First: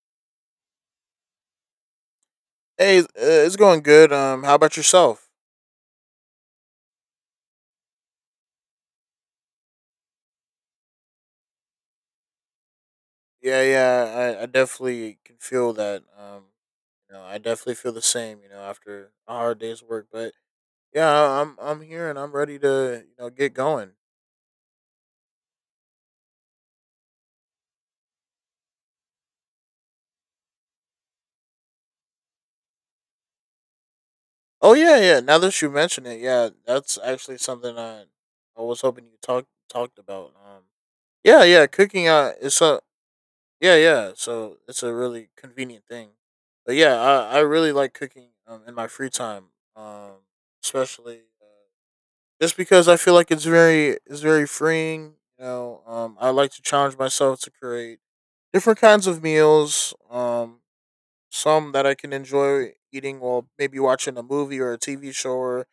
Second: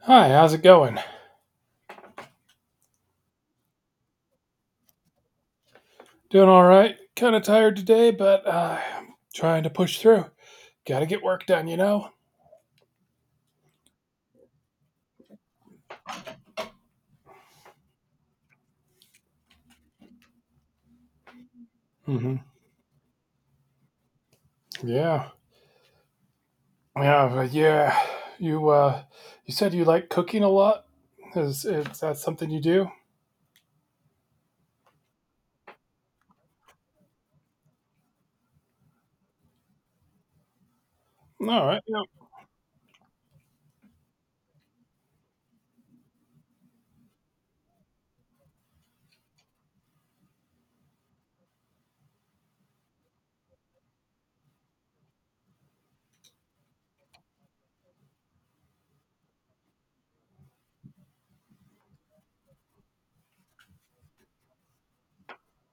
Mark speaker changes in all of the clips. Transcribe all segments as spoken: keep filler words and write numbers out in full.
Speaker 1: Hi, how's it going?
Speaker 2: Hey, it's uh, it's going good. Um, how about yourself?
Speaker 1: Doing all right. Kind of tired today, but uh, trying to push through. Got to get work done, you know.
Speaker 2: Yeah, yeah, I, I definitely can feel that. Um, you know, I definitely feel the same. You know, after a hard day's work, but yeah, I- I'm I'm here and I'm
Speaker 1: Hmm.
Speaker 2: ready to you know get going.
Speaker 1: Yeah, yeah, but yeah. You uh, you said you like cooking a lot. Is is that something you do?
Speaker 2: Oh yeah, yeah. Now that you mention it, yeah, that's actually something I I was hoping you talk talked about. Um, yeah,
Speaker 1: All
Speaker 2: yeah,
Speaker 1: right. Yeah.
Speaker 2: cooking uh is a yeah, yeah. So it's a really convenient thing. But yeah, I, I really like cooking um, in my free time. Um, especially. Uh, just because I feel like it's very it's very freeing. You know, um, I like to challenge myself to create different kinds of meals. Um, some that I can enjoy eating while maybe watching a movie or a T V show or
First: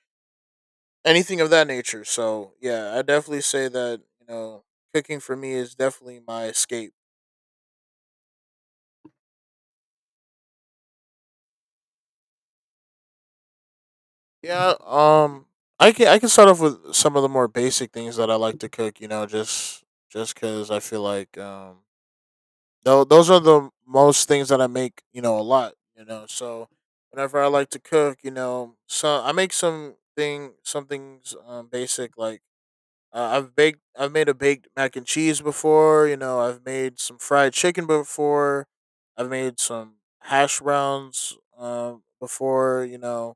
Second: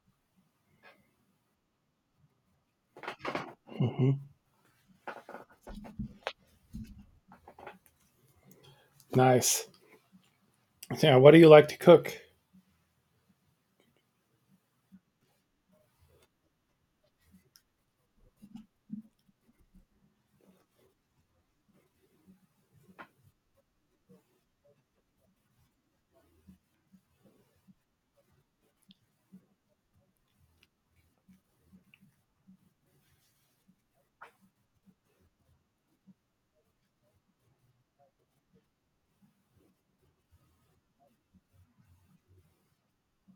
Speaker 2: anything of that nature. So yeah, I definitely say that you
Speaker 1: Hmm.
Speaker 2: know cooking for me is definitely my escape.
Speaker 1: Nice. Yeah. What do you like to cook?
Speaker 2: Yeah. Um, I can I can start off with some of the more basic things that I like to cook. You know, just just because I feel like um Though those are the most things that I make, you know, a lot, you know. So whenever I like to cook, you know, so I make some thing some things um, basic like uh, I've baked I've made a baked mac and cheese before, you know, I've made some fried chicken before. I've made some hash browns um before, you know,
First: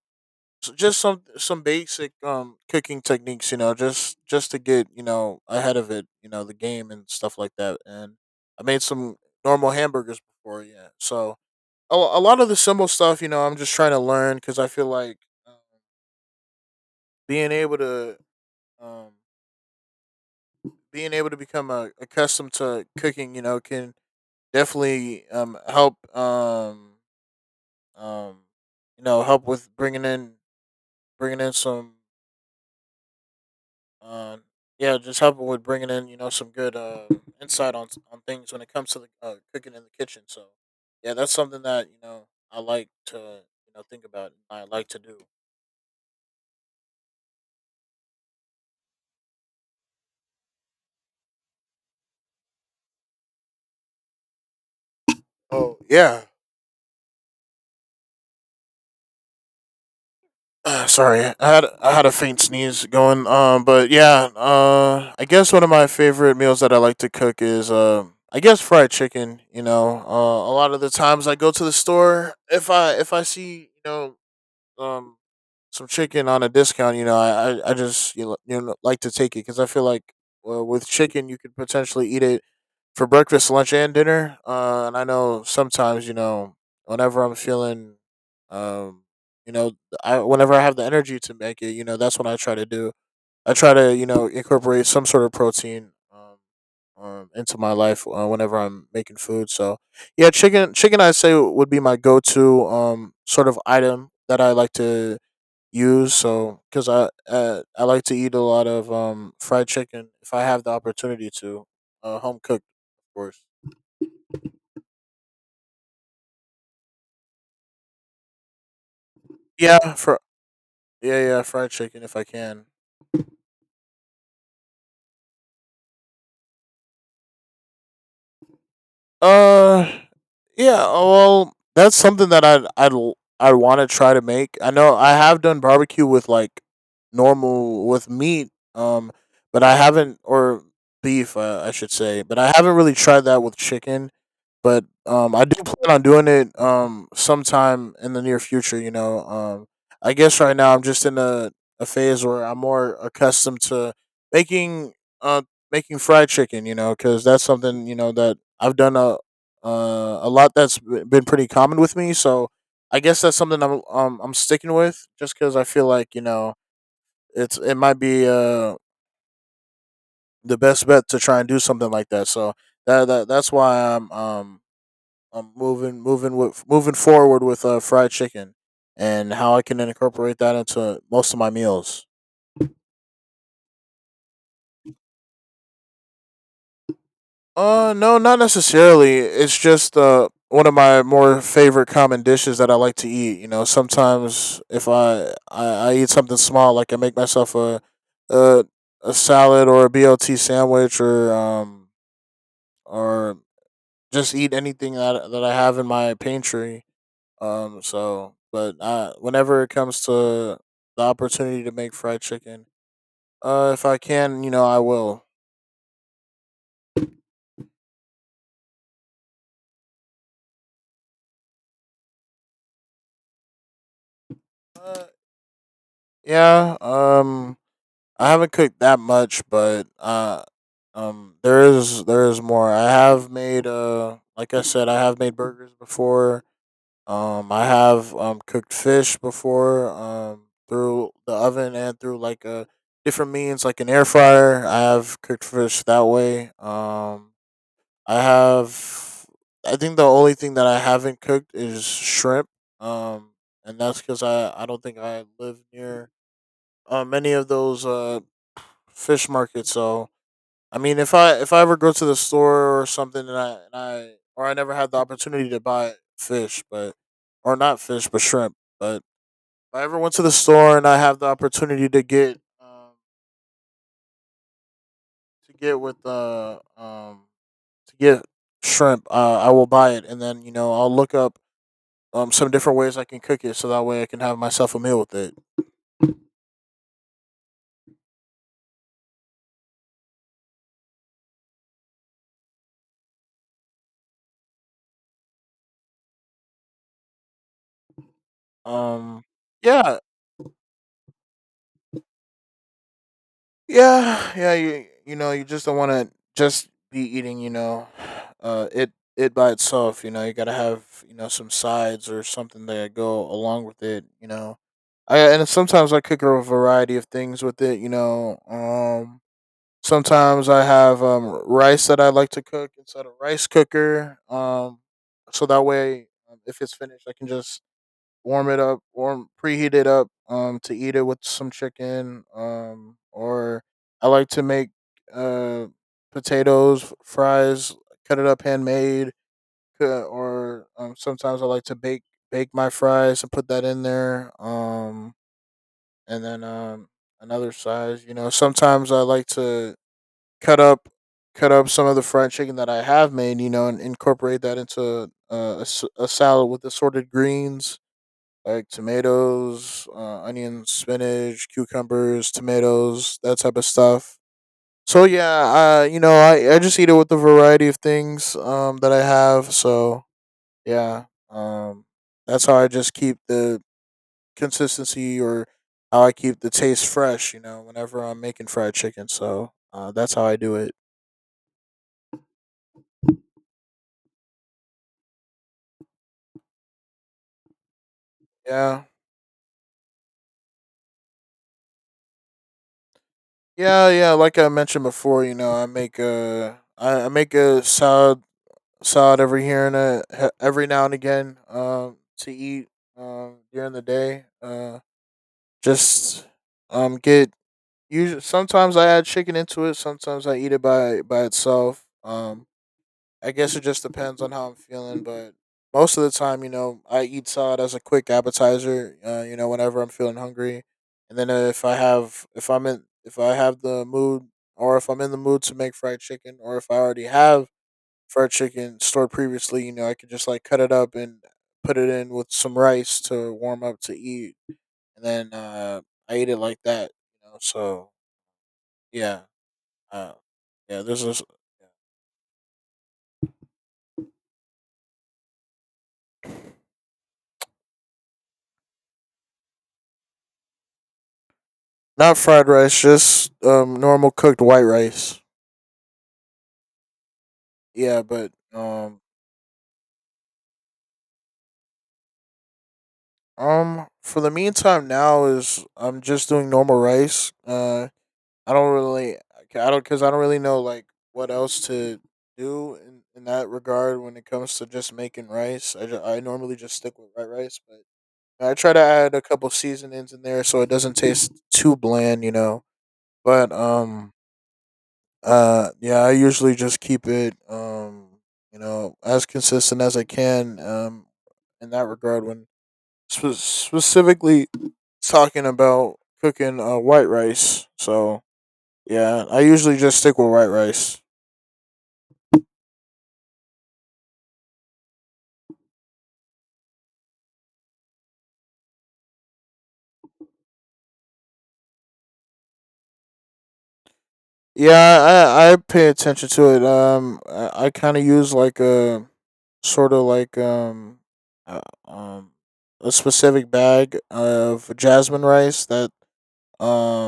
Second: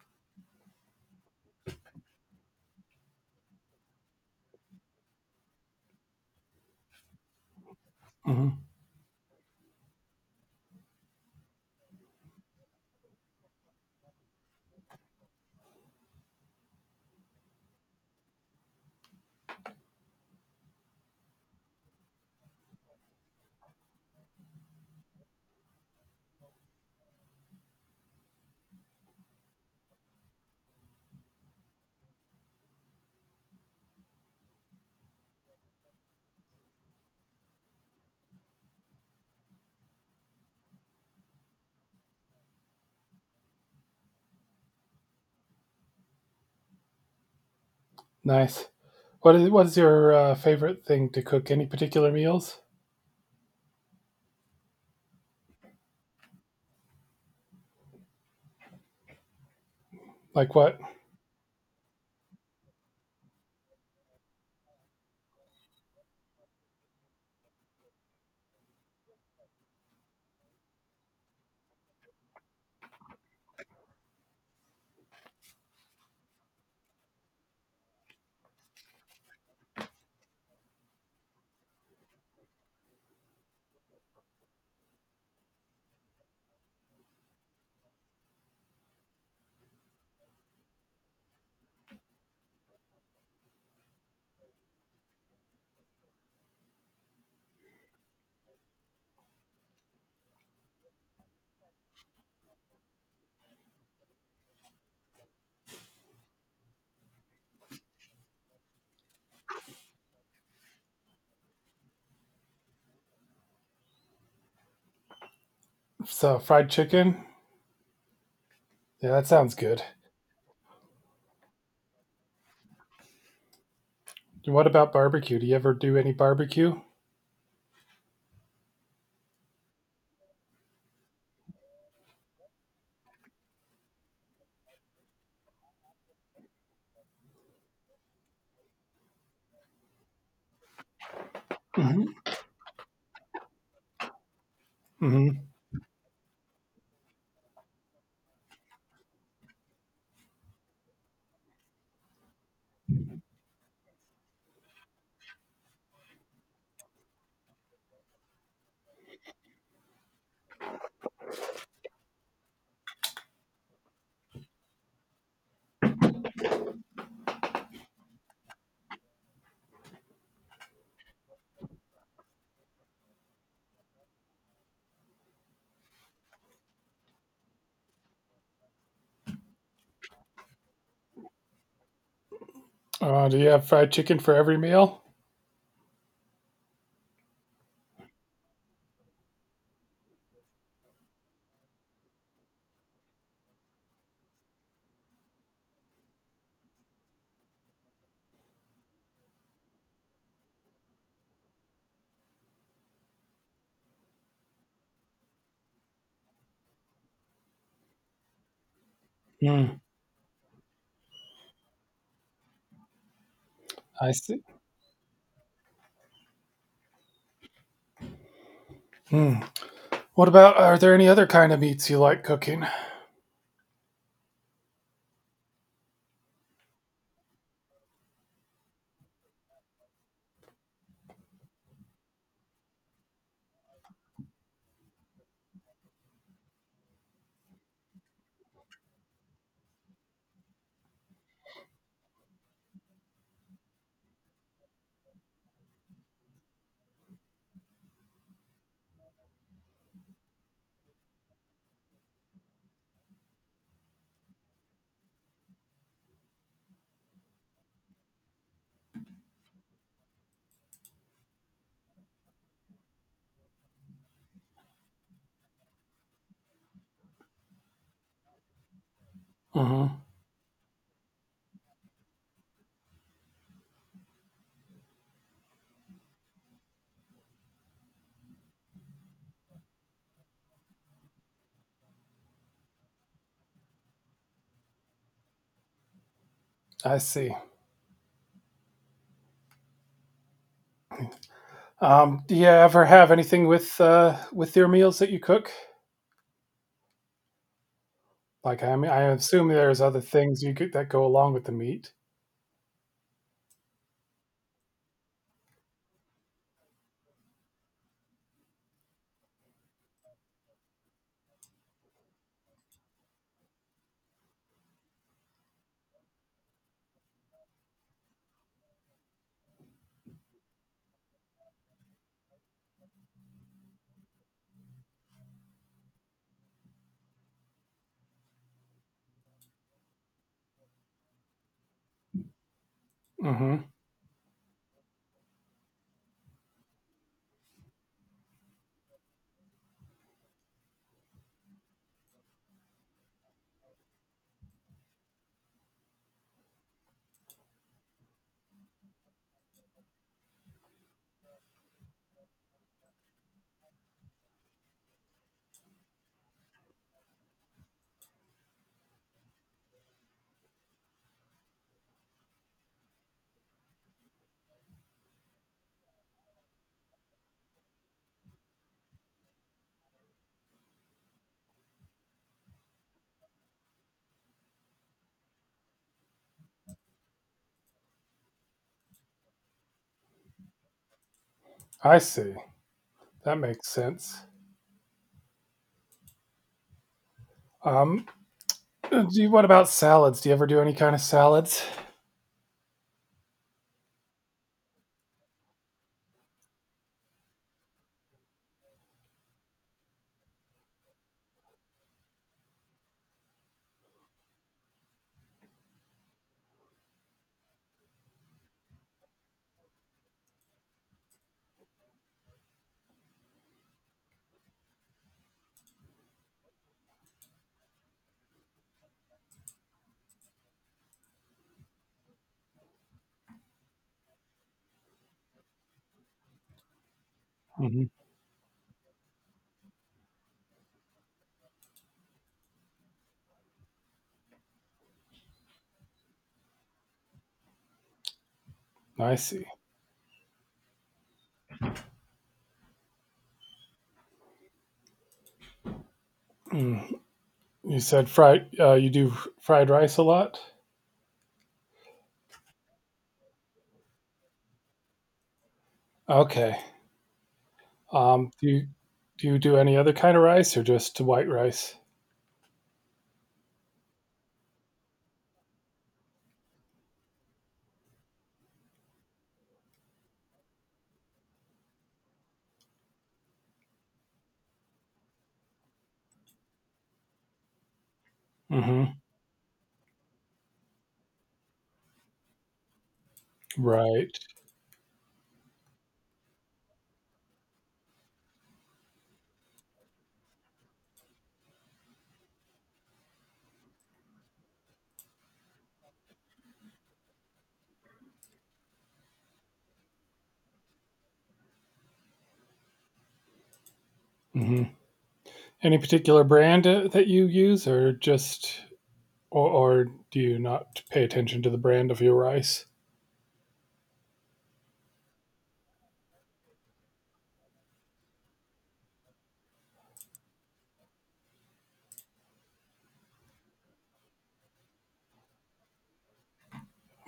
Speaker 2: so just some some basic um cooking techniques, you know, just just to get, you know, ahead of it you know, the game and stuff like that. And I
Speaker 1: Hmm.
Speaker 2: made some normal hamburgers before, yeah. So a, a lot of the simple stuff, you know, I'm just trying to learn because I feel like uh, being able to um being able to become uh accustomed to cooking, you know, can definitely um help um um you know, help with bringing in bringing in some Um, yeah, just helping with bringing in, you know, some good uh, insight on on things when it comes to the uh, cooking in the kitchen. So yeah, that's something that, you know, I like to, you know, think about and I like to do.
Speaker 1: Nice. What is what is your uh, favorite thing to cook? Any particular meals?
Speaker 2: Oh yeah.
Speaker 1: Like what?
Speaker 2: Uh, sorry, I had I had a faint sneeze going. Um, but yeah, uh, I guess one of my favorite meals that I like to cook is um, I guess fried chicken. You know, uh, a lot of the times I go to the store if I if I see, you know, um some chicken on a discount. You know, I I I just, you know, you know like to take it because I feel like uh, with chicken you could potentially eat it for breakfast, lunch, and dinner. Uh, and I know sometimes, you know, whenever I'm feeling, um, you know, I whenever I have the energy to make it, you know, that's what I try to do. I try to, you know, incorporate some sort of protein um, um, into my life uh, whenever I'm making food. So yeah, chicken chicken I say would be my go to um sort of item that I like to use. So because I uh, I like to eat a lot of um fried chicken if I have the opportunity to, uh, home cooked, of course.
Speaker 1: So fried chicken. Yeah, that sounds good.
Speaker 2: Yeah, for yeah yeah fried chicken if I can.
Speaker 1: What about barbecue? Do you ever do any barbecue?
Speaker 2: Uh, yeah. Well, that's something that I'd I'd l- I want to try to make. I know I have done barbecue with like normal with meat. Um, but I haven't or Beef, uh, I should
Speaker 1: Mhm.
Speaker 2: say, but I haven't really tried that with chicken. But um, I
Speaker 1: Mhm.
Speaker 2: do plan on doing it um sometime in the near future. You know, um, I guess right now I'm just in a, a phase where I'm more accustomed to making uh making fried chicken. You know, because that's something, you know, that I've done a uh, a lot, that's b- been pretty common with me. So I guess that's something I'm um I'm sticking with, just because I feel like, you know, it's it might be uh the best bet to try and do something like that. So that, that that's why I'm um um, moving moving with moving forward with uh, fried chicken and how I can incorporate that into most of my meals.
Speaker 1: Uh, do you have fried chicken for every meal?
Speaker 2: Uh, no, not necessarily. It's just uh one of my more favorite common dishes that I like to eat. You know, sometimes if I I, I eat something small, like I make myself a a a salad or a B L T sandwich or um or just eat anything that that I have in my pantry. Um, so, but uh, whenever it
Speaker 1: Mm,
Speaker 2: comes to the opportunity to make fried chicken, uh, if I
Speaker 1: I see.
Speaker 2: can, you know, I will.
Speaker 1: Hmm. What about are there any other kind of meats you like cooking?
Speaker 2: Uh, yeah. Um, I haven't cooked that much, but uh, um, there is there is more. I have made uh, like I said, I have made burgers before. Um, I have um cooked fish before. Um, through the oven and through like a different means, like an air fryer. I have cooked fish that way. Um I have. I think the only thing that I haven't cooked is shrimp. Um, and that's because I I don't think I live near uh, many of those uh fish markets. So I mean, if I if I ever go to the store or something, and I and I or I never had the opportunity to buy fish, but or not fish, but shrimp. But if I ever
Speaker 1: Hmm.
Speaker 2: went to the store and I have the opportunity to get um to get with uh um to get shrimp, uh, I will buy it, and then you know I'll look up um some different ways I can cook it so that way I can have myself a meal with it.
Speaker 1: I see. Um, do you ever have anything with uh, with your meals that you cook? Like I mean, I
Speaker 2: Um
Speaker 1: assume there's
Speaker 2: yeah,
Speaker 1: other things you could that go along with the meat.
Speaker 2: Yeah, yeah, you you know, you just don't want to just be eating, you know, uh, it it by itself. You know, you gotta have, you know, some sides or something that go along with it. You know, I and sometimes I cook a variety of things with it. You know, um, sometimes I have um rice that I like to cook inside a rice cooker. Um, so that way, um, if it's finished, I can just warm it up, warm preheat it up um to eat it with some chicken um
Speaker 1: Hmm.
Speaker 2: or I like to make uh potatoes, f- fries, cut it up handmade, uh, or um sometimes I like to bake bake my fries and put that in there, um and then um another size. You know, sometimes I like to cut up cut up some of the fried chicken that I have made, you know, and incorporate that into uh, a, s- a salad with assorted greens like tomatoes, uh, onions, spinach, cucumbers, tomatoes, that type of stuff. So yeah, uh, you know, I, I just eat it with a variety of things um that I have. So yeah, um, that's how I just keep the consistency, or how I keep the taste fresh. You know, whenever I'm making fried chicken, so uh, that's how I do it.
Speaker 1: I see. That makes sense. Um,
Speaker 2: Yeah,
Speaker 1: do you, what about salads? Do you ever do any kind of salads?
Speaker 2: yeah, yeah. Like I mentioned before, you know, I make a I, I make a salad salad every here and a, he- every now and again, um, to eat um, during the day. Uh, just um, get usually sometimes I add chicken into it. Sometimes I eat it by by itself. Um, I guess it just depends on how I'm feeling, but most of the time, you know, I eat salad as a quick appetizer. Uh, you know, whenever I'm feeling hungry, and then uh, if I have if I'm in if I have the mood, or if I'm in the mood to make fried chicken, or if I already have
Speaker 1: Hmm.
Speaker 2: fried chicken stored previously, you know, I could just like cut it up and put it in with some rice to warm up to eat, and then uh, I ate it like that. You know, so
Speaker 1: I
Speaker 2: yeah,
Speaker 1: see.
Speaker 2: uh, yeah. This is yeah.
Speaker 1: Mm. You said fried. Uh, you do fried rice a lot.
Speaker 2: Not fried rice, just um normal cooked white rice.
Speaker 1: Okay.
Speaker 2: Yeah,
Speaker 1: Um,
Speaker 2: but
Speaker 1: do you
Speaker 2: um
Speaker 1: do you do any other kind of rice or just white rice?
Speaker 2: um for the meantime now is I'm just doing normal rice. Uh, I don't really, okay, I don't, cause I don't really know like what else to do in, in that regard when it comes to just making rice. I, ju- I normally just stick with white rice, but I try to
Speaker 1: Hmm.
Speaker 2: add a couple seasonings in there so it doesn't taste too bland, you know. But um,
Speaker 1: Right.
Speaker 2: uh, Yeah, I usually just keep it um, you know, as consistent as I can, um, in that regard when spe- specifically talking about cooking uh white rice. So yeah, I usually just stick with white rice.
Speaker 1: Hmm. Any particular brand uh, that you use, or just, or, or do you not pay attention to the brand of your rice?
Speaker 2: Yeah, I I pay attention to it. Um, I, I kind of use like a sort of like um, uh, um, a specific bag of jasmine rice that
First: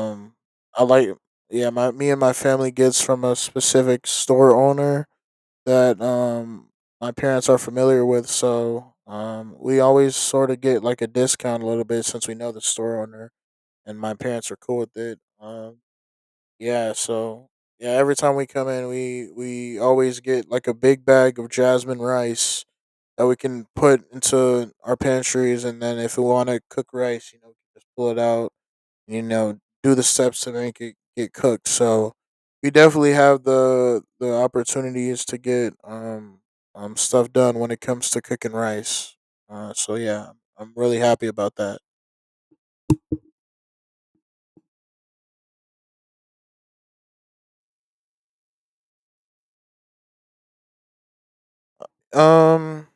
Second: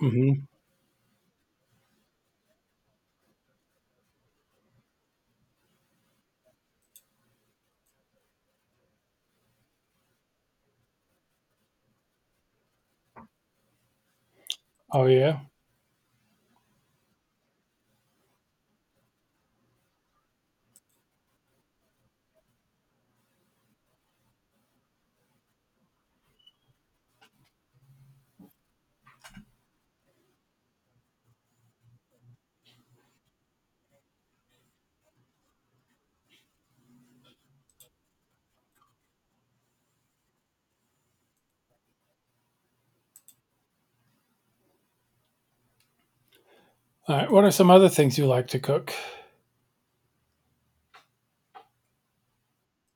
Speaker 1: Hmm.
Speaker 2: I like. Yeah, my me and my family gets from a specific store owner that um my parents are familiar with. So um we always sort of get like a discount a little bit since we know the store owner and my parents are cool with
Speaker 1: Oh
Speaker 2: it.
Speaker 1: yeah.
Speaker 2: Um Yeah, so yeah, every time we come in, we we always get like a big bag of jasmine rice that we can put into our pantries, and then if we want to cook rice, you know, we can just pull it out, you know, do the steps to make it get cooked. So we definitely have the the opportunities to get um um stuff done when it comes to cooking rice. Uh, so yeah, I'm really happy about that.
Speaker 1: All right. What are some other things you like to cook?
Speaker 2: Um,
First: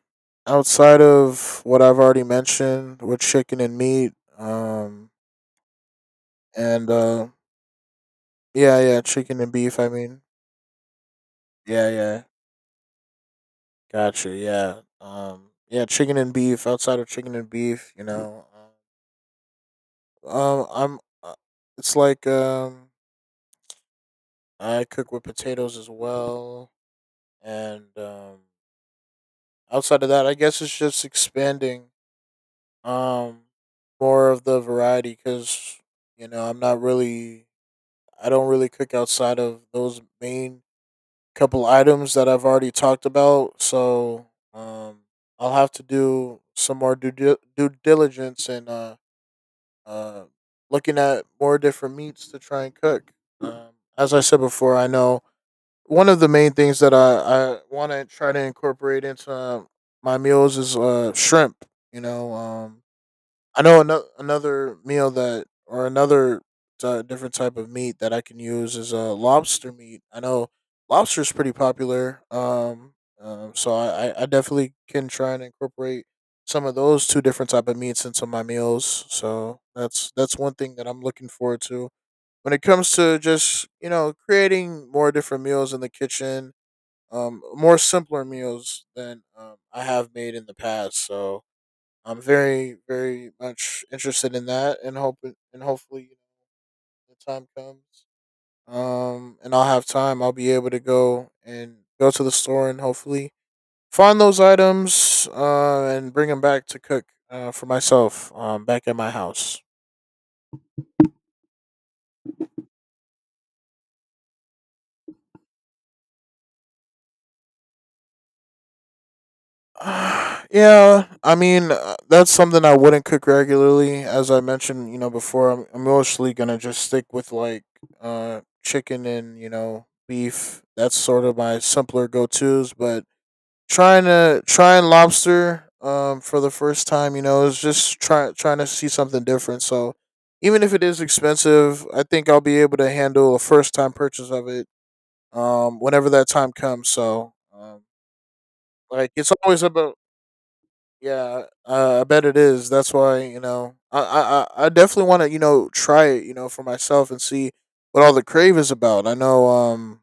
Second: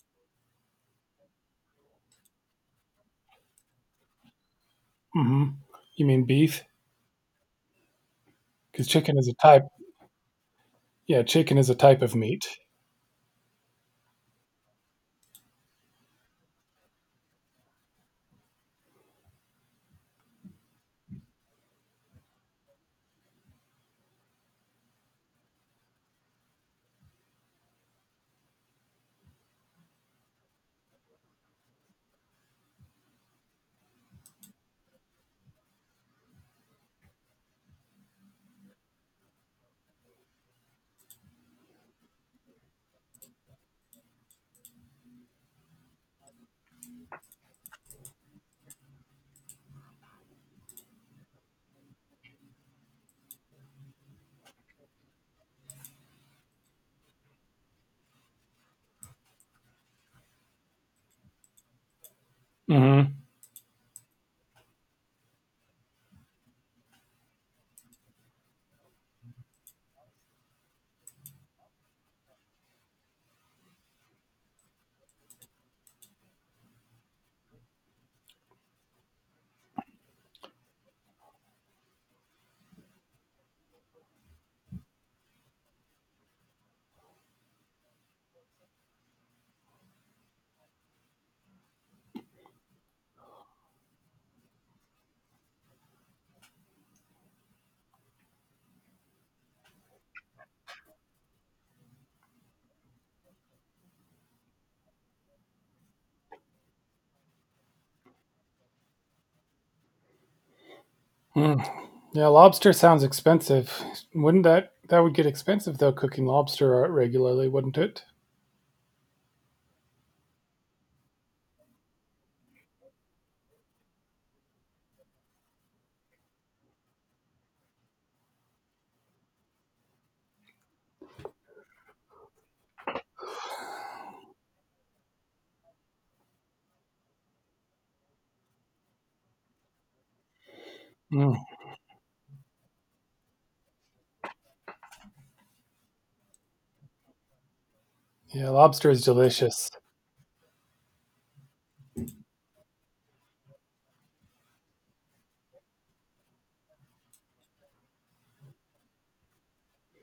Speaker 2: Outside of what I've already mentioned with chicken and meat, um,
Speaker 1: Hmm. You mean beef?
Speaker 2: and uh, yeah,
Speaker 1: Because
Speaker 2: yeah,
Speaker 1: chicken is a
Speaker 2: chicken and
Speaker 1: type.
Speaker 2: beef. I mean,
Speaker 1: Yeah, chicken is a
Speaker 2: yeah,
Speaker 1: type of
Speaker 2: yeah,
Speaker 1: meat.
Speaker 2: gotcha. Yeah, um, yeah, chicken and beef. Outside of chicken and beef, you know, um, uh, I'm. Uh, It's like um, I cook with potatoes as well, and um, outside of that, I guess it's just expanding um more of the variety because you know I'm not really I don't really cook outside of those main couple items that I've already talked about. So um, I'll have to do some more due, dil- due diligence and uh, uh, looking at more different meats to try and cook. Um, as I said before, I know one of the main things that I, I want to try to incorporate into uh, my meals is uh, shrimp. You know, um,
Speaker 1: Hmm.
Speaker 2: I know another another meal that or another uh, different type of meat that I can use is uh lobster meat. I know lobster is pretty popular. Um, um so I I I definitely can try and incorporate some of those two different type of meats into my meals. So that's that's one thing that I'm looking forward to when it comes to just you know creating more different meals in the kitchen. Um, more simpler meals than um, I have made in the past. So I'm very, very much interested in that, and hoping, and hopefully, you know, the time comes, um, and I'll have time. I'll be able to go and go to the store and hopefully find those items, uh, and bring them back to cook, uh, for myself, um, back at my house.
Speaker 1: Mm. Yeah, lobster sounds expensive. Wouldn't that that would get expensive though? Cooking lobster uh, regularly, wouldn't it?
Speaker 2: Ah, yeah, I mean, uh, that's something I wouldn't cook regularly, as I mentioned, you know, before. I'm, I'm mostly gonna just stick with like, uh, chicken and you know, beef. That's sort of my simpler go tos, but trying to trying lobster um for the first time you know is just trying trying to see something different. So even if it is expensive, I think I'll be able to handle a first time purchase of it, um whenever that time comes. So um
Speaker 1: Yeah, lobster is
Speaker 2: like it's always
Speaker 1: delicious.
Speaker 2: about yeah, uh, I bet it is. That's why you know I I I I definitely want to you know try it you know for myself and see what all the crave is about. I know um,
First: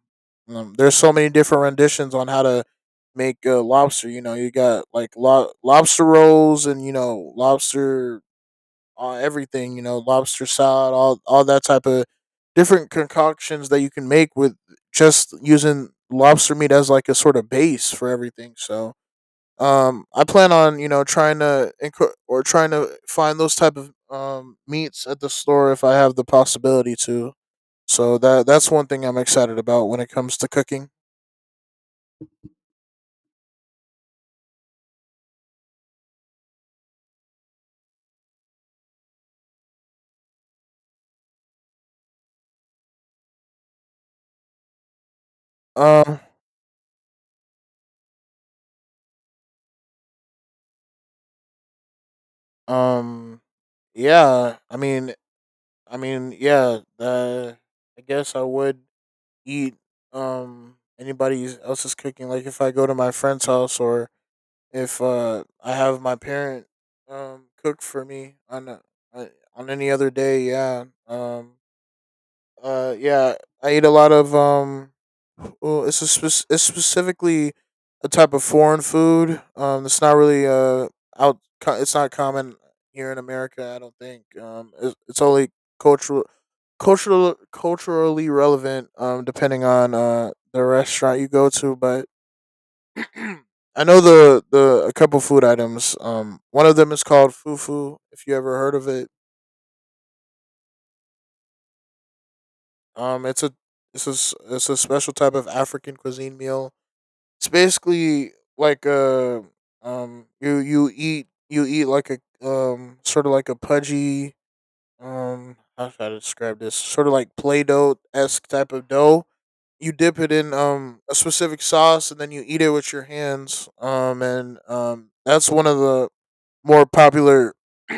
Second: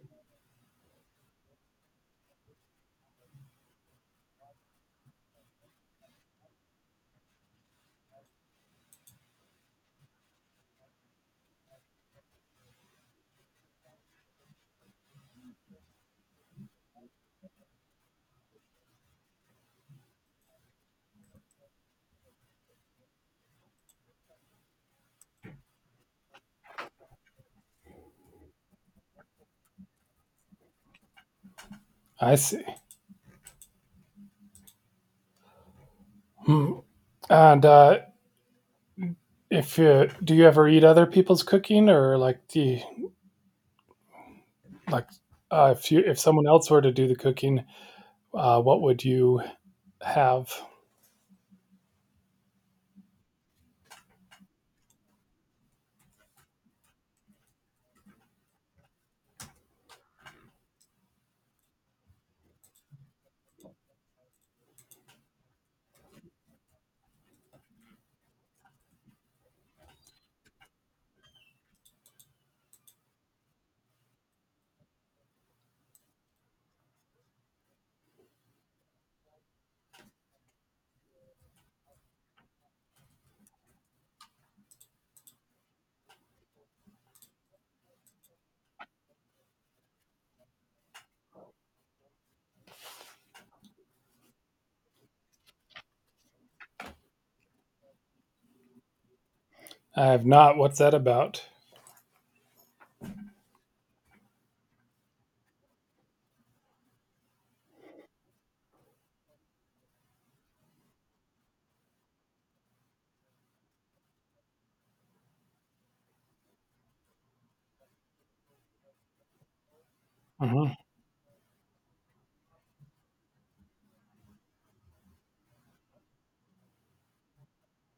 Speaker 2: um there's so many different renditions on how to make uh, lobster. You know you got like lo- lobster rolls and you know lobster uh, everything. You know lobster salad, all all that type of different concoctions that you can make with just using lobster meat as like a sort of base for everything. So um I plan on you know trying to inc- or trying to find those type of um meats at the store if I have the possibility to. So that that's one thing I'm excited about when it comes to cooking.
Speaker 1: I see. Hmm. And uh, if you do you ever eat other people's cooking, or like do you, like uh, if you if
Speaker 2: um
Speaker 1: someone else were to do the cooking, uh, what would you have?
Speaker 2: um yeah, I mean, i mean yeah uh, I guess I would eat um anybody else's cooking, like if I go to my friend's house or if uh I have my parent um cook for me on a, uh, on any other day. Yeah. Um Uh, yeah, I eat a lot of um. Well, it's a spec- it's specifically a type of foreign food. Um, it's not really uh out. co- It's not common here in America, I don't think. Um, it's, it's only cultural, cultural, culturally relevant. Um, depending on uh the restaurant you go to, but I know the the a couple food items. Um, one of them is called fufu, if you ever heard of it.
Speaker 1: I have not. What's that about?
Speaker 2: Um, it's a it's a s- it's a special type of African cuisine meal. It's basically like a um you you eat you eat like a um sort of like a pudgy, um how should I describe this, sort of like play dough esque type of dough. You dip it in
Speaker 1: Hmm.
Speaker 2: um a specific sauce and then you eat it with your hands. Um and um That's one of the more popular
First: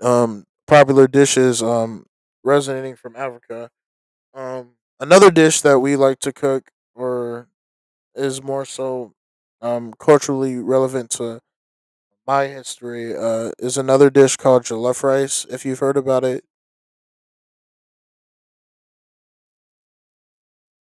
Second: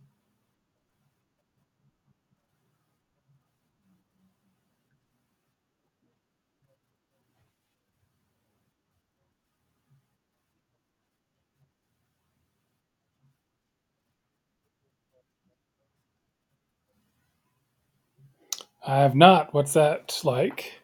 Speaker 2: um popular dishes, um resonating from Africa. Um Another dish that we like to cook, or is more so um, culturally relevant to my history, uh, is another dish called jollof rice, if you've heard about it.
Speaker 1: I have not. What's that like?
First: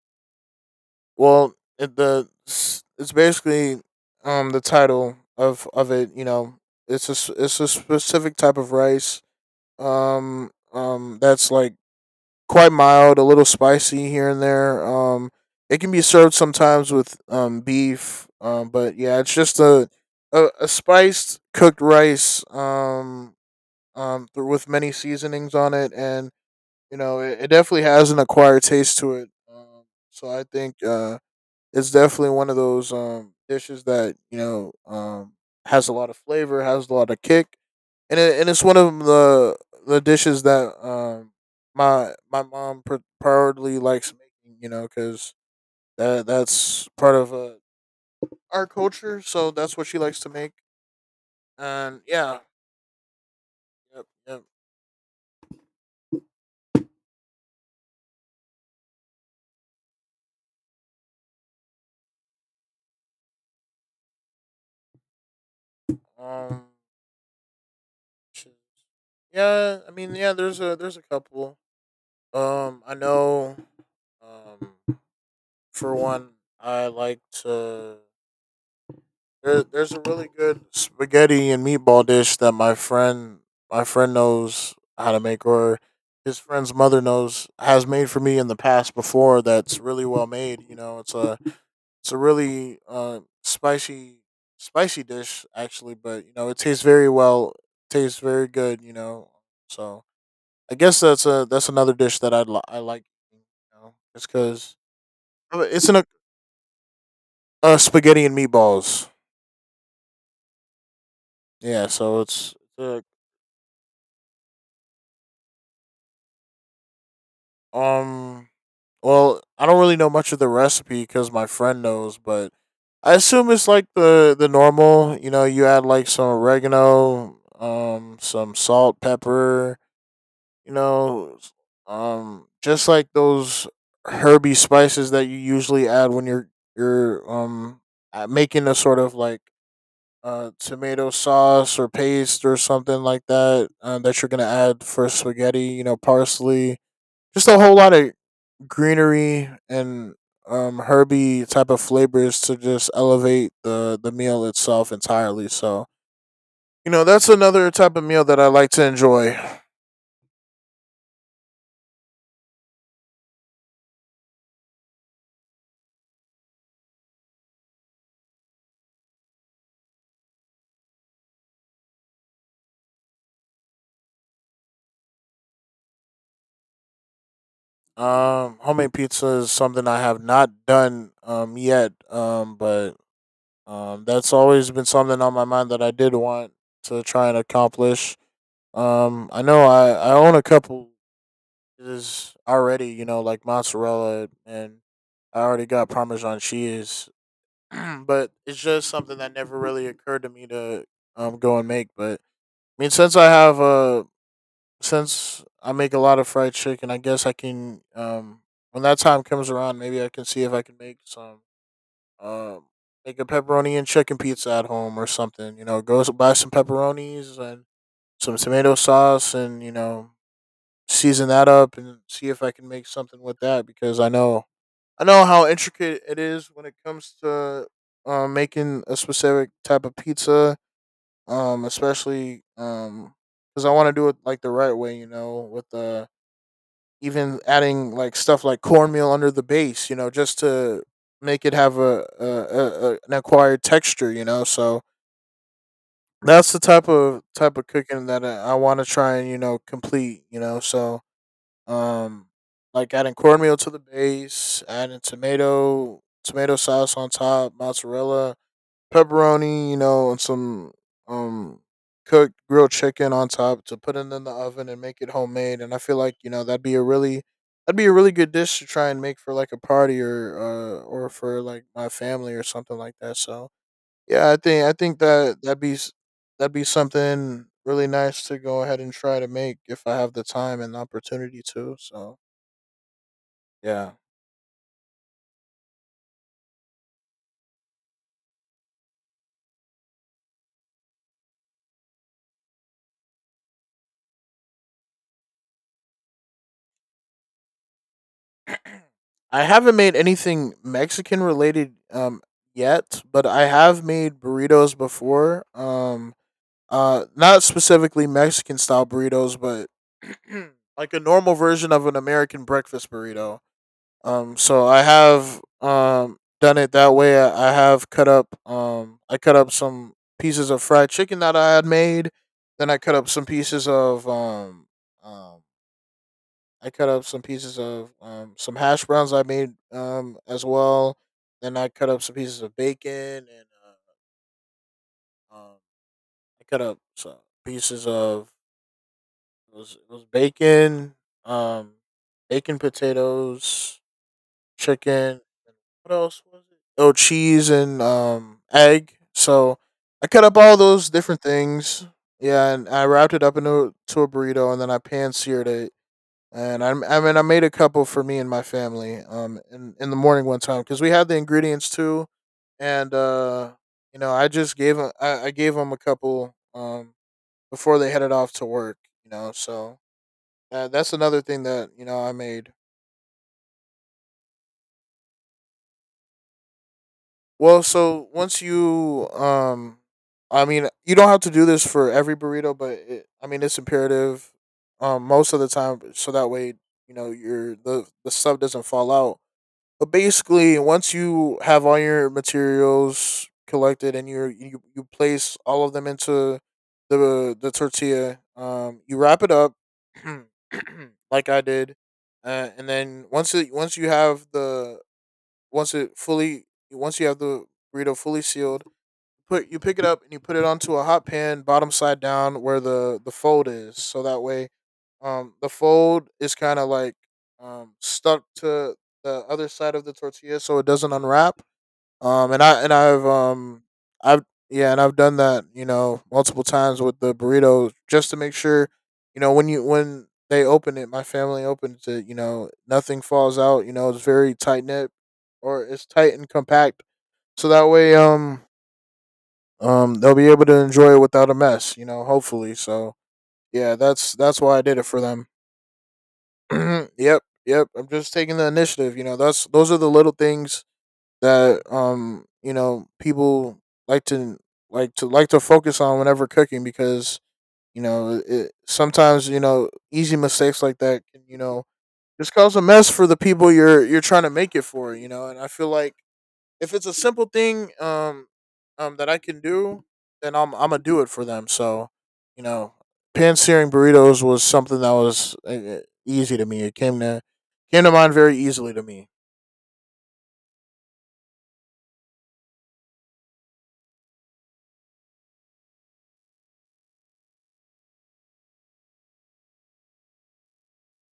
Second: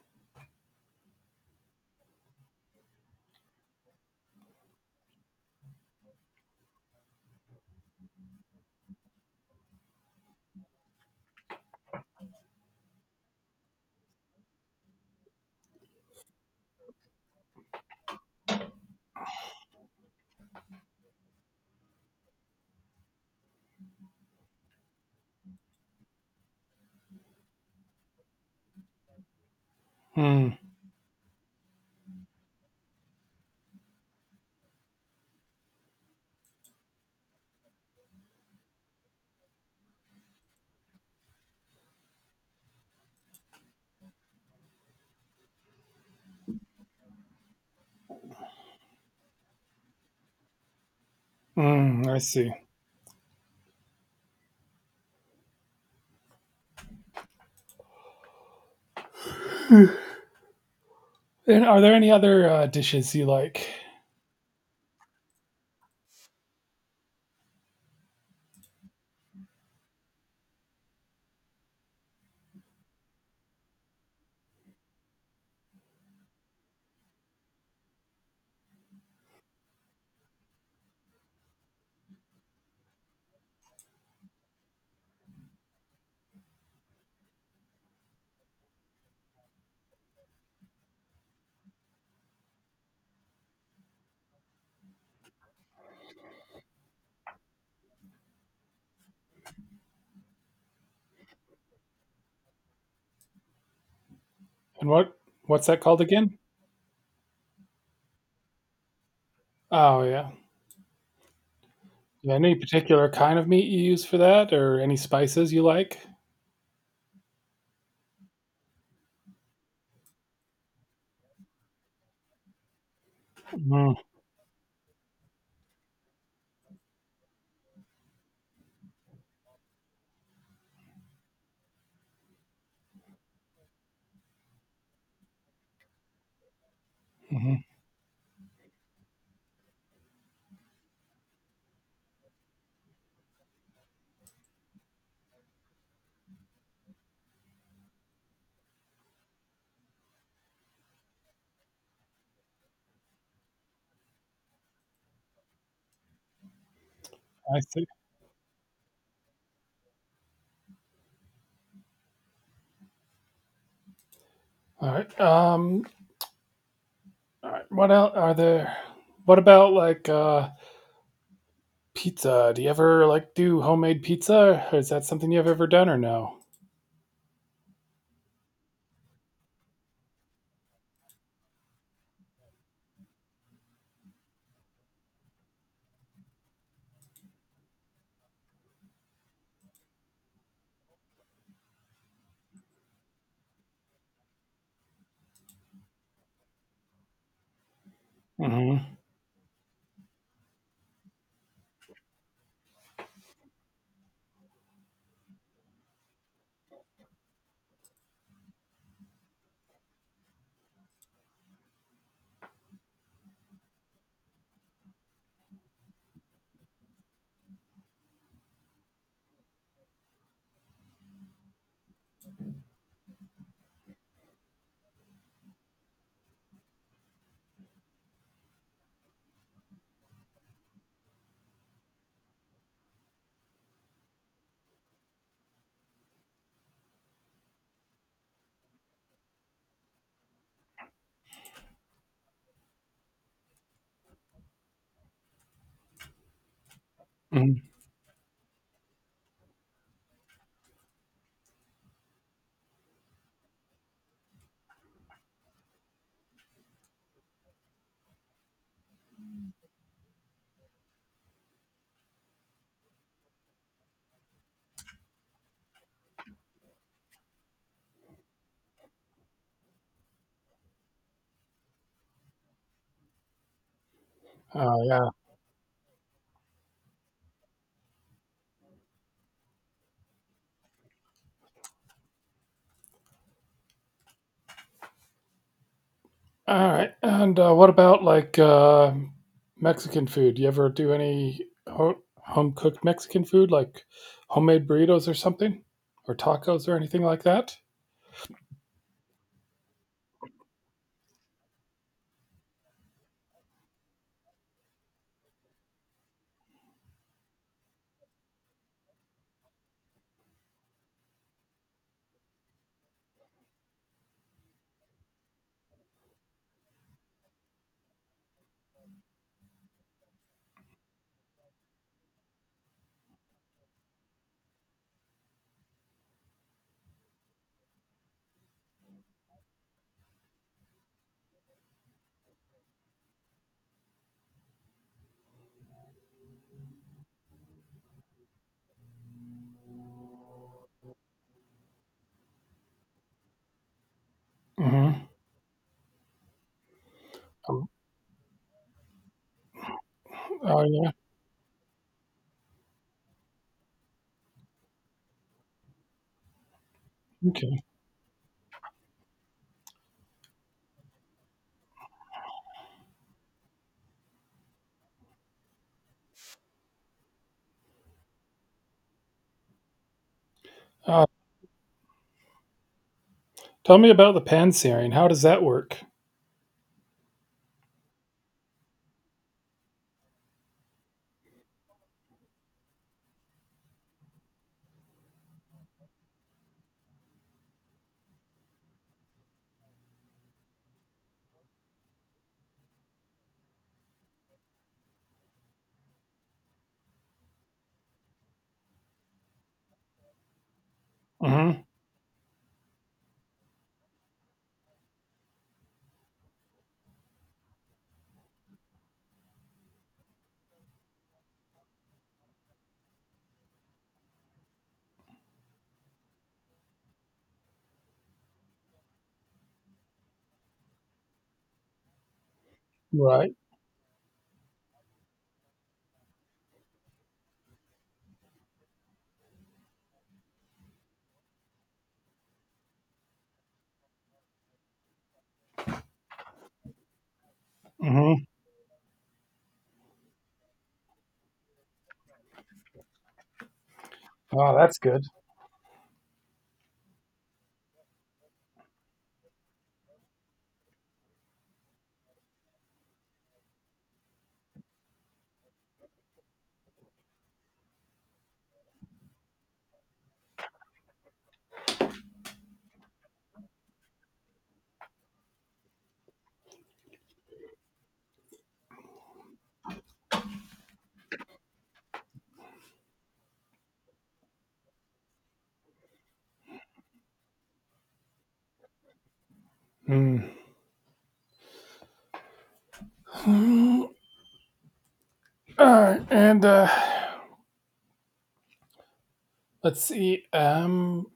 Speaker 2: Well, it, the it's basically um, the title of of it. You know, it's a s- it's a specific type of rice, um, um, that's like quite mild, a little spicy here and there. Um, it can be served sometimes with um, beef, um, but yeah, it's just a a, a spiced cooked rice, um um, th- with many seasonings on it, and you know it, it definitely has an acquired taste to it. Um, so I
Speaker 1: Hmm.
Speaker 2: think uh, it's definitely one of those um, dishes that you know um, has a lot of flavor, has a lot of kick, and it, and it's one of the the dishes that um, my my mom pr- priority likes making. You know, because that that's part of uh, our culture, so that's what she likes to make. And
Speaker 1: Mm, I
Speaker 2: yeah,
Speaker 1: see.
Speaker 2: yep, yep.
Speaker 1: And are there any other uh, dishes you like?
Speaker 2: Um, Shoes. Yeah, I mean, yeah, there's a there's a couple. Um, I know. Um, for one, I like to. There, there's a really good spaghetti and meatball dish that my friend my friend knows how to make, or his friend's mother knows has made for me in the past before. That's really well made. You know, it's a it's a really uh spicy spicy dish actually, but you know it tastes very well, tastes very good. You know, so I guess that's a that's another dish that I'd li- I like. You know, just because
Speaker 1: And what what's that
Speaker 2: it's in
Speaker 1: called
Speaker 2: a
Speaker 1: again?
Speaker 2: uh, spaghetti and meatballs.
Speaker 1: Oh yeah.
Speaker 2: Yeah, so
Speaker 1: Yeah, any
Speaker 2: it's uh,
Speaker 1: particular kind of meat you use for that, or any spices you like?
Speaker 2: um. Well, I don't really know much of the recipe because my friend knows, but I assume it's like
Speaker 1: Mm-hmm.
Speaker 2: the the normal. You know, you add like some oregano, um, some salt, pepper. You know, s- um, just like those herby spices that you usually add when you're you're um uh, making a sort of like uh, tomato sauce or paste or something like that, uh, that you're gonna add for spaghetti. You know, parsley, just a whole lot of greenery and um, herby type of flavors to just elevate the the meal itself entirely. So you know, that's
Speaker 1: I
Speaker 2: another
Speaker 1: see.
Speaker 2: type of meal that I like to enjoy.
Speaker 1: All right. Um. All right. What else are there? What about like uh pizza? Do you ever like do homemade pizza? Or is that something you've ever done or no?
Speaker 2: Um, homemade pizza is something I have not done um yet. Um, but um, that's always been something on my mind that I did want to try and accomplish. Um, I know I, I own a couple is already, you know, like mozzarella, and I already got parmesan cheese, but it's just
Speaker 1: Mm-hmm.
Speaker 2: something that never really occurred to me to um go and make. But I mean, since I have a since I make a lot of fried chicken, I guess I can um when that time comes around, maybe I can see if I can make some um make a pepperoni and chicken pizza at home or something. You know, go s- buy some pepperonis and some tomato sauce and you know season that up and see if I can make something with that, because I know I know how intricate it is when it comes to uh, making a specific type of pizza, um, especially um, because I want to do it like the right way, you know, with uh, even adding like stuff like cornmeal under the base, you know, just to make it have a, a, a, a an acquired texture, you know. So that's the type of type
Speaker 1: Mm.
Speaker 2: of cooking that I, I want to try and you know complete, you know. So Um, like adding cornmeal to the base, adding tomato tomato sauce on top, mozzarella, pepperoni, you know, and some um cooked grilled chicken on top to put it in the oven and make it homemade. And I feel like you know that'd be a really that'd be a really good dish to try and make for like a party or uh or for like my family or something like that. So yeah, I think I
Speaker 1: Oh
Speaker 2: think
Speaker 1: yeah.
Speaker 2: that that'd be s- that'd be something really nice to go ahead and try to make if I have the time and opportunity to. So yeah.
Speaker 1: All right. And uh, what about like uh, Mexican food? Do you ever do any ho- home cooked Mexican food, like homemade burritos or something, or tacos or anything like that?
Speaker 2: I haven't made anything Mexican related um yet, but I have made burritos before. Um uh not specifically Mexican style burritos, but like a normal version of an American breakfast burrito. Um so I have um done it that way. I, I have cut up um I cut up some pieces of fried chicken that I had made. Then I cut up some pieces of um um I cut up some pieces of um, some hash browns I made um, as well. Then I cut up some pieces of bacon and uh, um, I cut up some pieces of it was, it was bacon, um, bacon, potatoes, chicken.
Speaker 1: Mm-hmm.
Speaker 2: And what else was it? Oh, cheese
Speaker 1: Oh
Speaker 2: and um, egg. So I cut up all
Speaker 1: oh, yeah.
Speaker 2: those different things. Yeah, and I wrapped it up into to a burrito, and then I pan seared it, and I, I mean I made a
Speaker 1: Okay.
Speaker 2: couple for me and my family um in, in the morning one time because we had the ingredients too, and uh you know I just gave them I, I gave them a couple um before they headed off to work, you know. So uh, that's
Speaker 1: Uh,
Speaker 2: another thing that you know I made.
Speaker 1: tell me about the pan searing. How does that work?
Speaker 2: Well, so once you um I mean you don't have to do this for every burrito, but it, I mean it's imperative um most of the time, so that way you know your the the sub doesn't fall out. But basically, once you have all your materials collected and you you you place all of them into the the tortilla, um, you wrap it up like I
Speaker 1: Mm-hmm.
Speaker 2: did, uh, and then once it once you have the once it fully once you have the burrito fully sealed, put you pick it up and you put it onto a hot pan, bottom side down, where the the fold is. So that way, um, the fold is kind of like um stuck to the other side of the tortilla, so it doesn't unwrap. Um, and I and I've
Speaker 1: Right.
Speaker 2: um I've Yeah, and I've done that you know multiple times with the burrito just to make sure you know when you when they open it, my family opens it. You know, nothing falls out. You know, it's very tight knit, or it's tight and compact. So that way,
Speaker 1: Mm-hmm.
Speaker 2: um, um, they'll be able to enjoy it without a mess, you know, hopefully. So yeah, that's that's
Speaker 1: Oh,
Speaker 2: why I
Speaker 1: that's
Speaker 2: did it for
Speaker 1: good.
Speaker 2: them. Yep, yep. I'm just taking the initiative, you know. That's those are the little things that um, you know, people like to like to like to focus on whenever cooking because, you know, it, sometimes, you know, easy mistakes like that can, you know, just cause a mess for the people you're you're trying to make it for, you know. And I feel like if it's a simple thing um um that I can do, then I'm I'm gonna do it for them. So, you know, pan searing burritos was something that was uh, easy to me. It came to came to mind very easily to me.
Speaker 1: Mm. All right, and uh, let's see. Um,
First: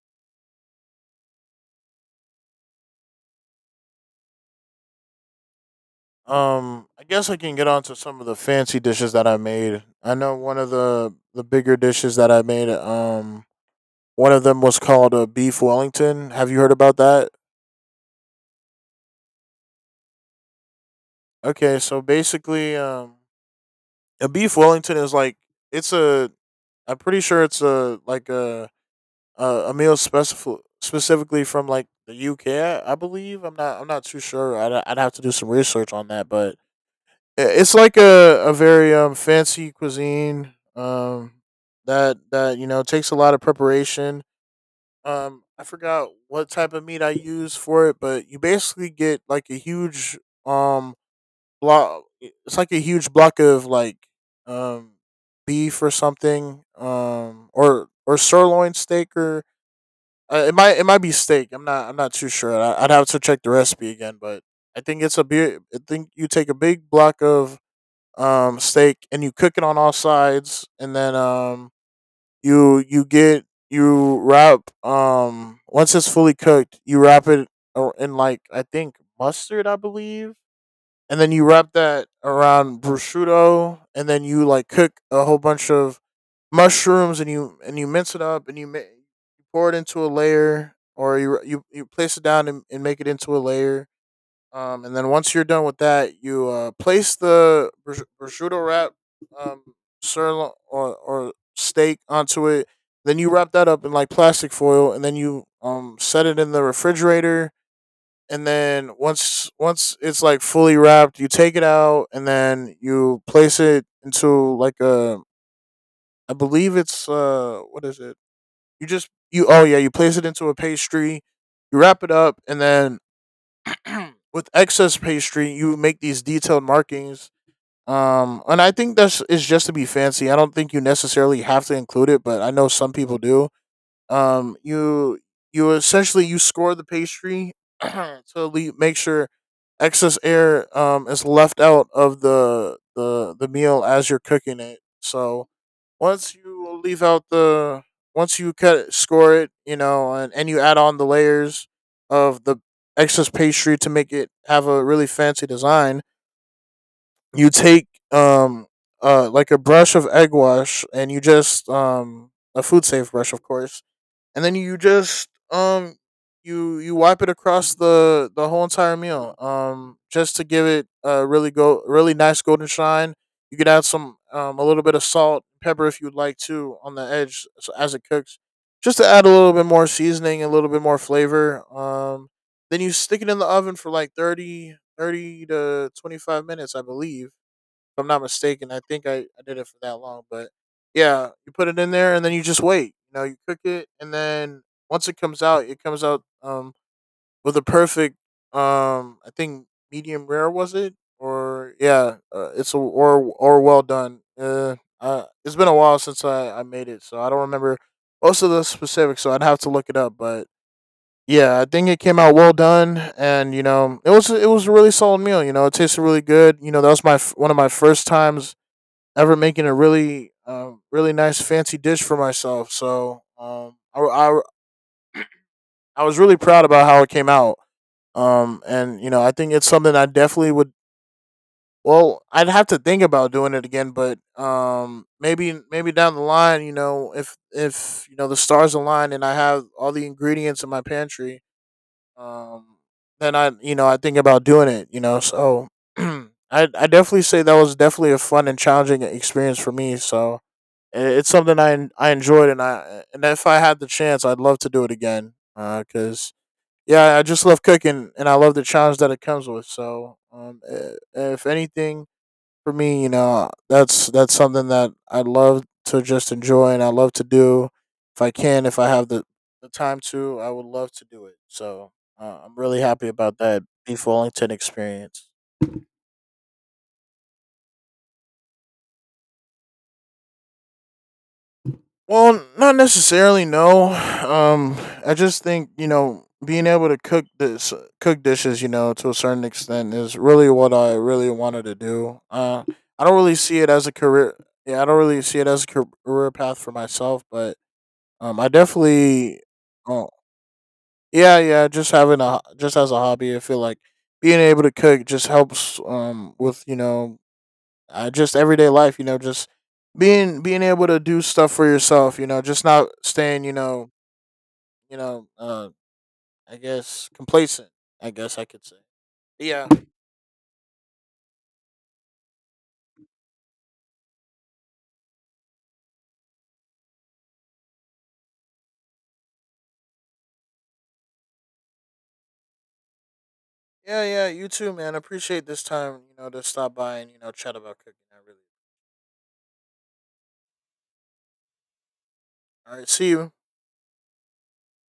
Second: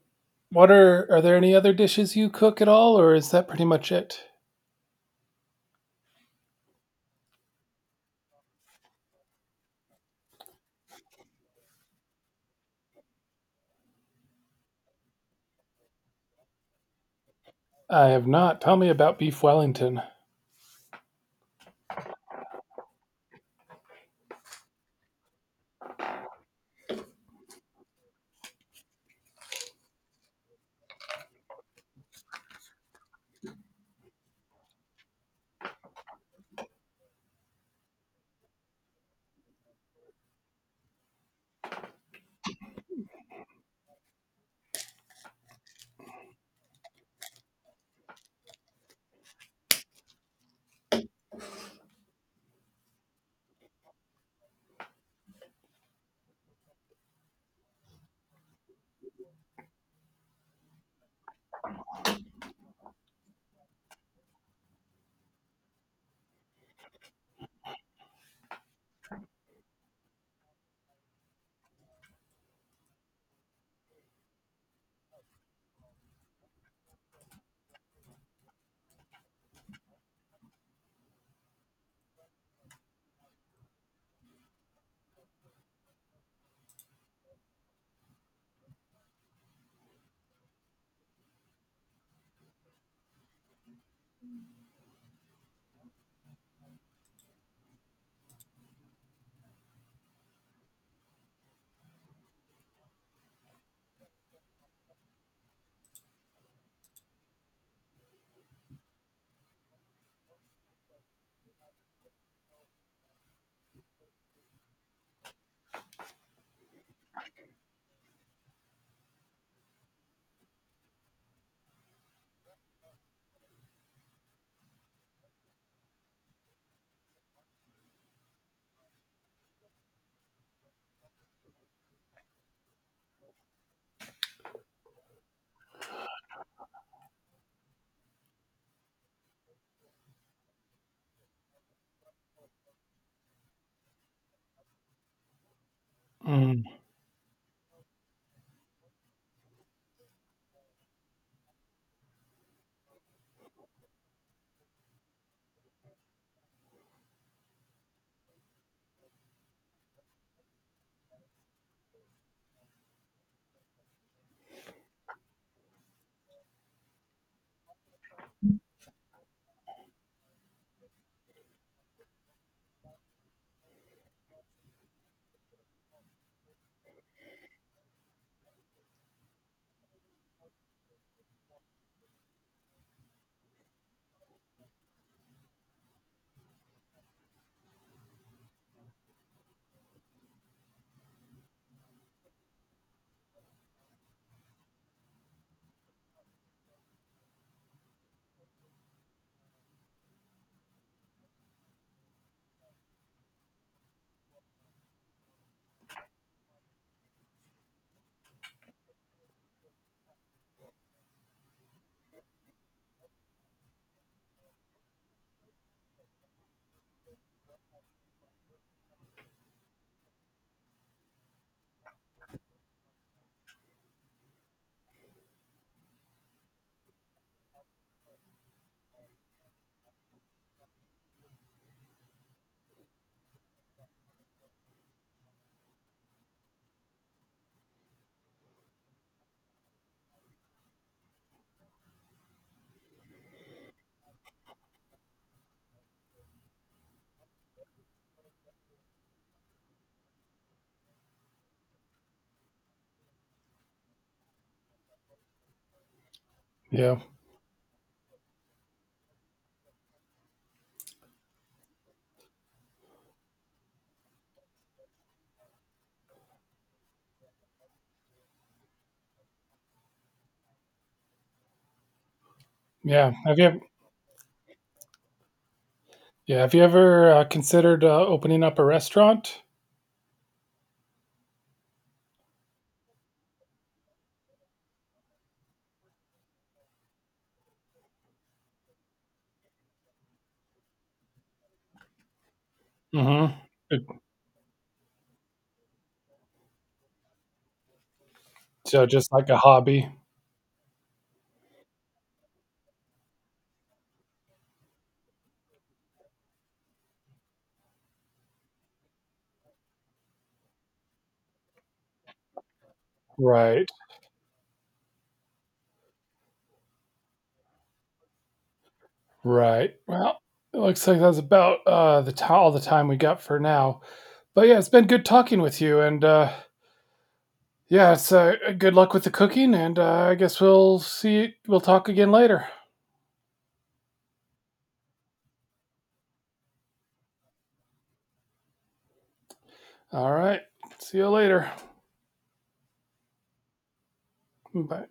Speaker 1: what are are there any other dishes you cook at all, or is that pretty much it?
Speaker 2: Um, I guess I can get onto some of the fancy dishes that I made. I know one of the the bigger dishes that I made. Um, one of them was called a beef Wellington. Have you heard about that?
Speaker 1: I have not. Tell me about beef Wellington.
Speaker 2: Okay, so basically, um, a beef Wellington is like it's a I'm pretty sure it's a like a a, a meal specif- specifically from like the U K. Believe I'm not I'm not too sure. I'd I'd have to do some research on that, but i- it's like a a very um fancy cuisine um that that you know takes a lot of preparation. Um, I forgot what type of meat I use for it, but you basically get like a huge um block. It's like a huge block of like um beef or something, um or or sirloin steak or uh, it might it might be steak. I'm not I'm not too sure. I, I'd have to check the recipe again, but I think it's a beer. I think you take a big block of um steak and you cook it on all sides, and then um you you get you wrap um once it's fully cooked, you wrap it ar- in like I think mustard, I believe, and then you wrap that around prosciutto, and then you like cook a whole bunch of mushrooms, and you and you mince it up, and you ma- you pour it into a layer, or you you, you place it down and, and make it into a layer. Um, and then once you're done with that, you uh, place the pros- prosciutto wrap, um, sirloin or, or steak onto it. Then you wrap that up in like plastic foil, and then you um set it in the refrigerator. And then once once it's like fully wrapped, you take it out and then you place it into like a I believe it's uh what is it? You just you Oh yeah, you place it into a pastry, you wrap it up, and then with excess pastry you make these detailed markings. Um and I think that's it's just to be fancy. I don't think you necessarily have to include it, but I know some people do. um you you essentially you score the pastry to le- make sure excess air um is left out of the the the meal as you're cooking it. So once
Speaker 1: Mm.
Speaker 2: you leave out the once you cut it, score it, you know, and, and you add on the layers of the excess pastry to make it have a really fancy design, you take um uh like a brush of egg wash and you just um a food safe brush of course, and then you just um you you wipe it across the the whole entire meal um just to give it a really go really nice golden shine. You could add some um a little bit of salt, pepper, if you'd like to on the edge s- as it cooks, just to add a little bit more seasoning, a little bit more flavor. Um then you stick it in the oven for like thirty thirty to twenty-five minutes, I believe, I'm not mistaken. I think I, I did it for that long, but yeah, you put it in there and then you just wait. You know, you cook it, and then once it comes out, it comes out um with a perfect um I think medium rare, was it? Or yeah, uh, it's a, or or well done. Uh, uh, it's been a while since I I made it, so I don't remember most of the specifics. So I'd have to look it up, but yeah, I think it came out well done, and you know, it was it was a really solid meal. You know, it tasted really good. You know, that was my f- one of my first times ever making a really, um, really nice fancy dish for myself. So um, I, I, I was really proud about how it came out. Um, and you know, I think it's something I definitely would. Well, I'd have to think about doing it again, but um, maybe maybe down the line, you know, if if you know the stars align and I have all the ingredients in my pantry, um, then I you know I think about doing it. You know, so I I definitely say that was definitely a fun and challenging experience for me. So it's something I I enjoyed, and I and if I had the chance, I'd love to do it again. Uh, cause
Speaker 1: Yeah,
Speaker 2: yeah, I just love cooking, and I love the challenge that it comes with. So, um, i- if anything for me, you know, that's that's something that I love to just enjoy, and I love to do if I can. If I have the the time to, I would love to do it. So, uh, I'm really happy
Speaker 1: yeah. Have
Speaker 2: about
Speaker 1: you?
Speaker 2: that Beef Wellington experience.
Speaker 1: Yeah, have you ever uh, considered uh, opening up a restaurant?
Speaker 2: Well, not necessarily. No, um, I just think you know being able to cook this cook dishes, you know, to a certain extent, is really what I really wanted to do. Uh, I don't
Speaker 1: Mm-hmm.
Speaker 2: really see it
Speaker 1: It-
Speaker 2: as a career. Yeah, I don't really see it as a career path for myself, but um, I
Speaker 1: So just like a
Speaker 2: definitely.
Speaker 1: hobby,
Speaker 2: Oh, yeah, yeah. Just having a ho- just as a hobby, I feel like being able to cook just helps um with you know uh, just everyday life. You know, just being being able to do stuff for yourself. You know, just not staying. You
Speaker 1: right?
Speaker 2: know, you know. Uh, I guess complacent. I guess I could say. Yeah,
Speaker 1: Right. Well, it looks like that's about uh, the ti all the time we got for now. But yeah, it's been good talking with you, and uh, yeah, it's uh, good luck with the cooking, and uh, I guess we'll see. We'll talk again later.
Speaker 2: yeah, yeah. You too, man. Appreciate this time. You know, to stop by and you know chat about cooking. I really.
Speaker 1: All right. See you later.
Speaker 2: All right. See you.
Speaker 1: Bye.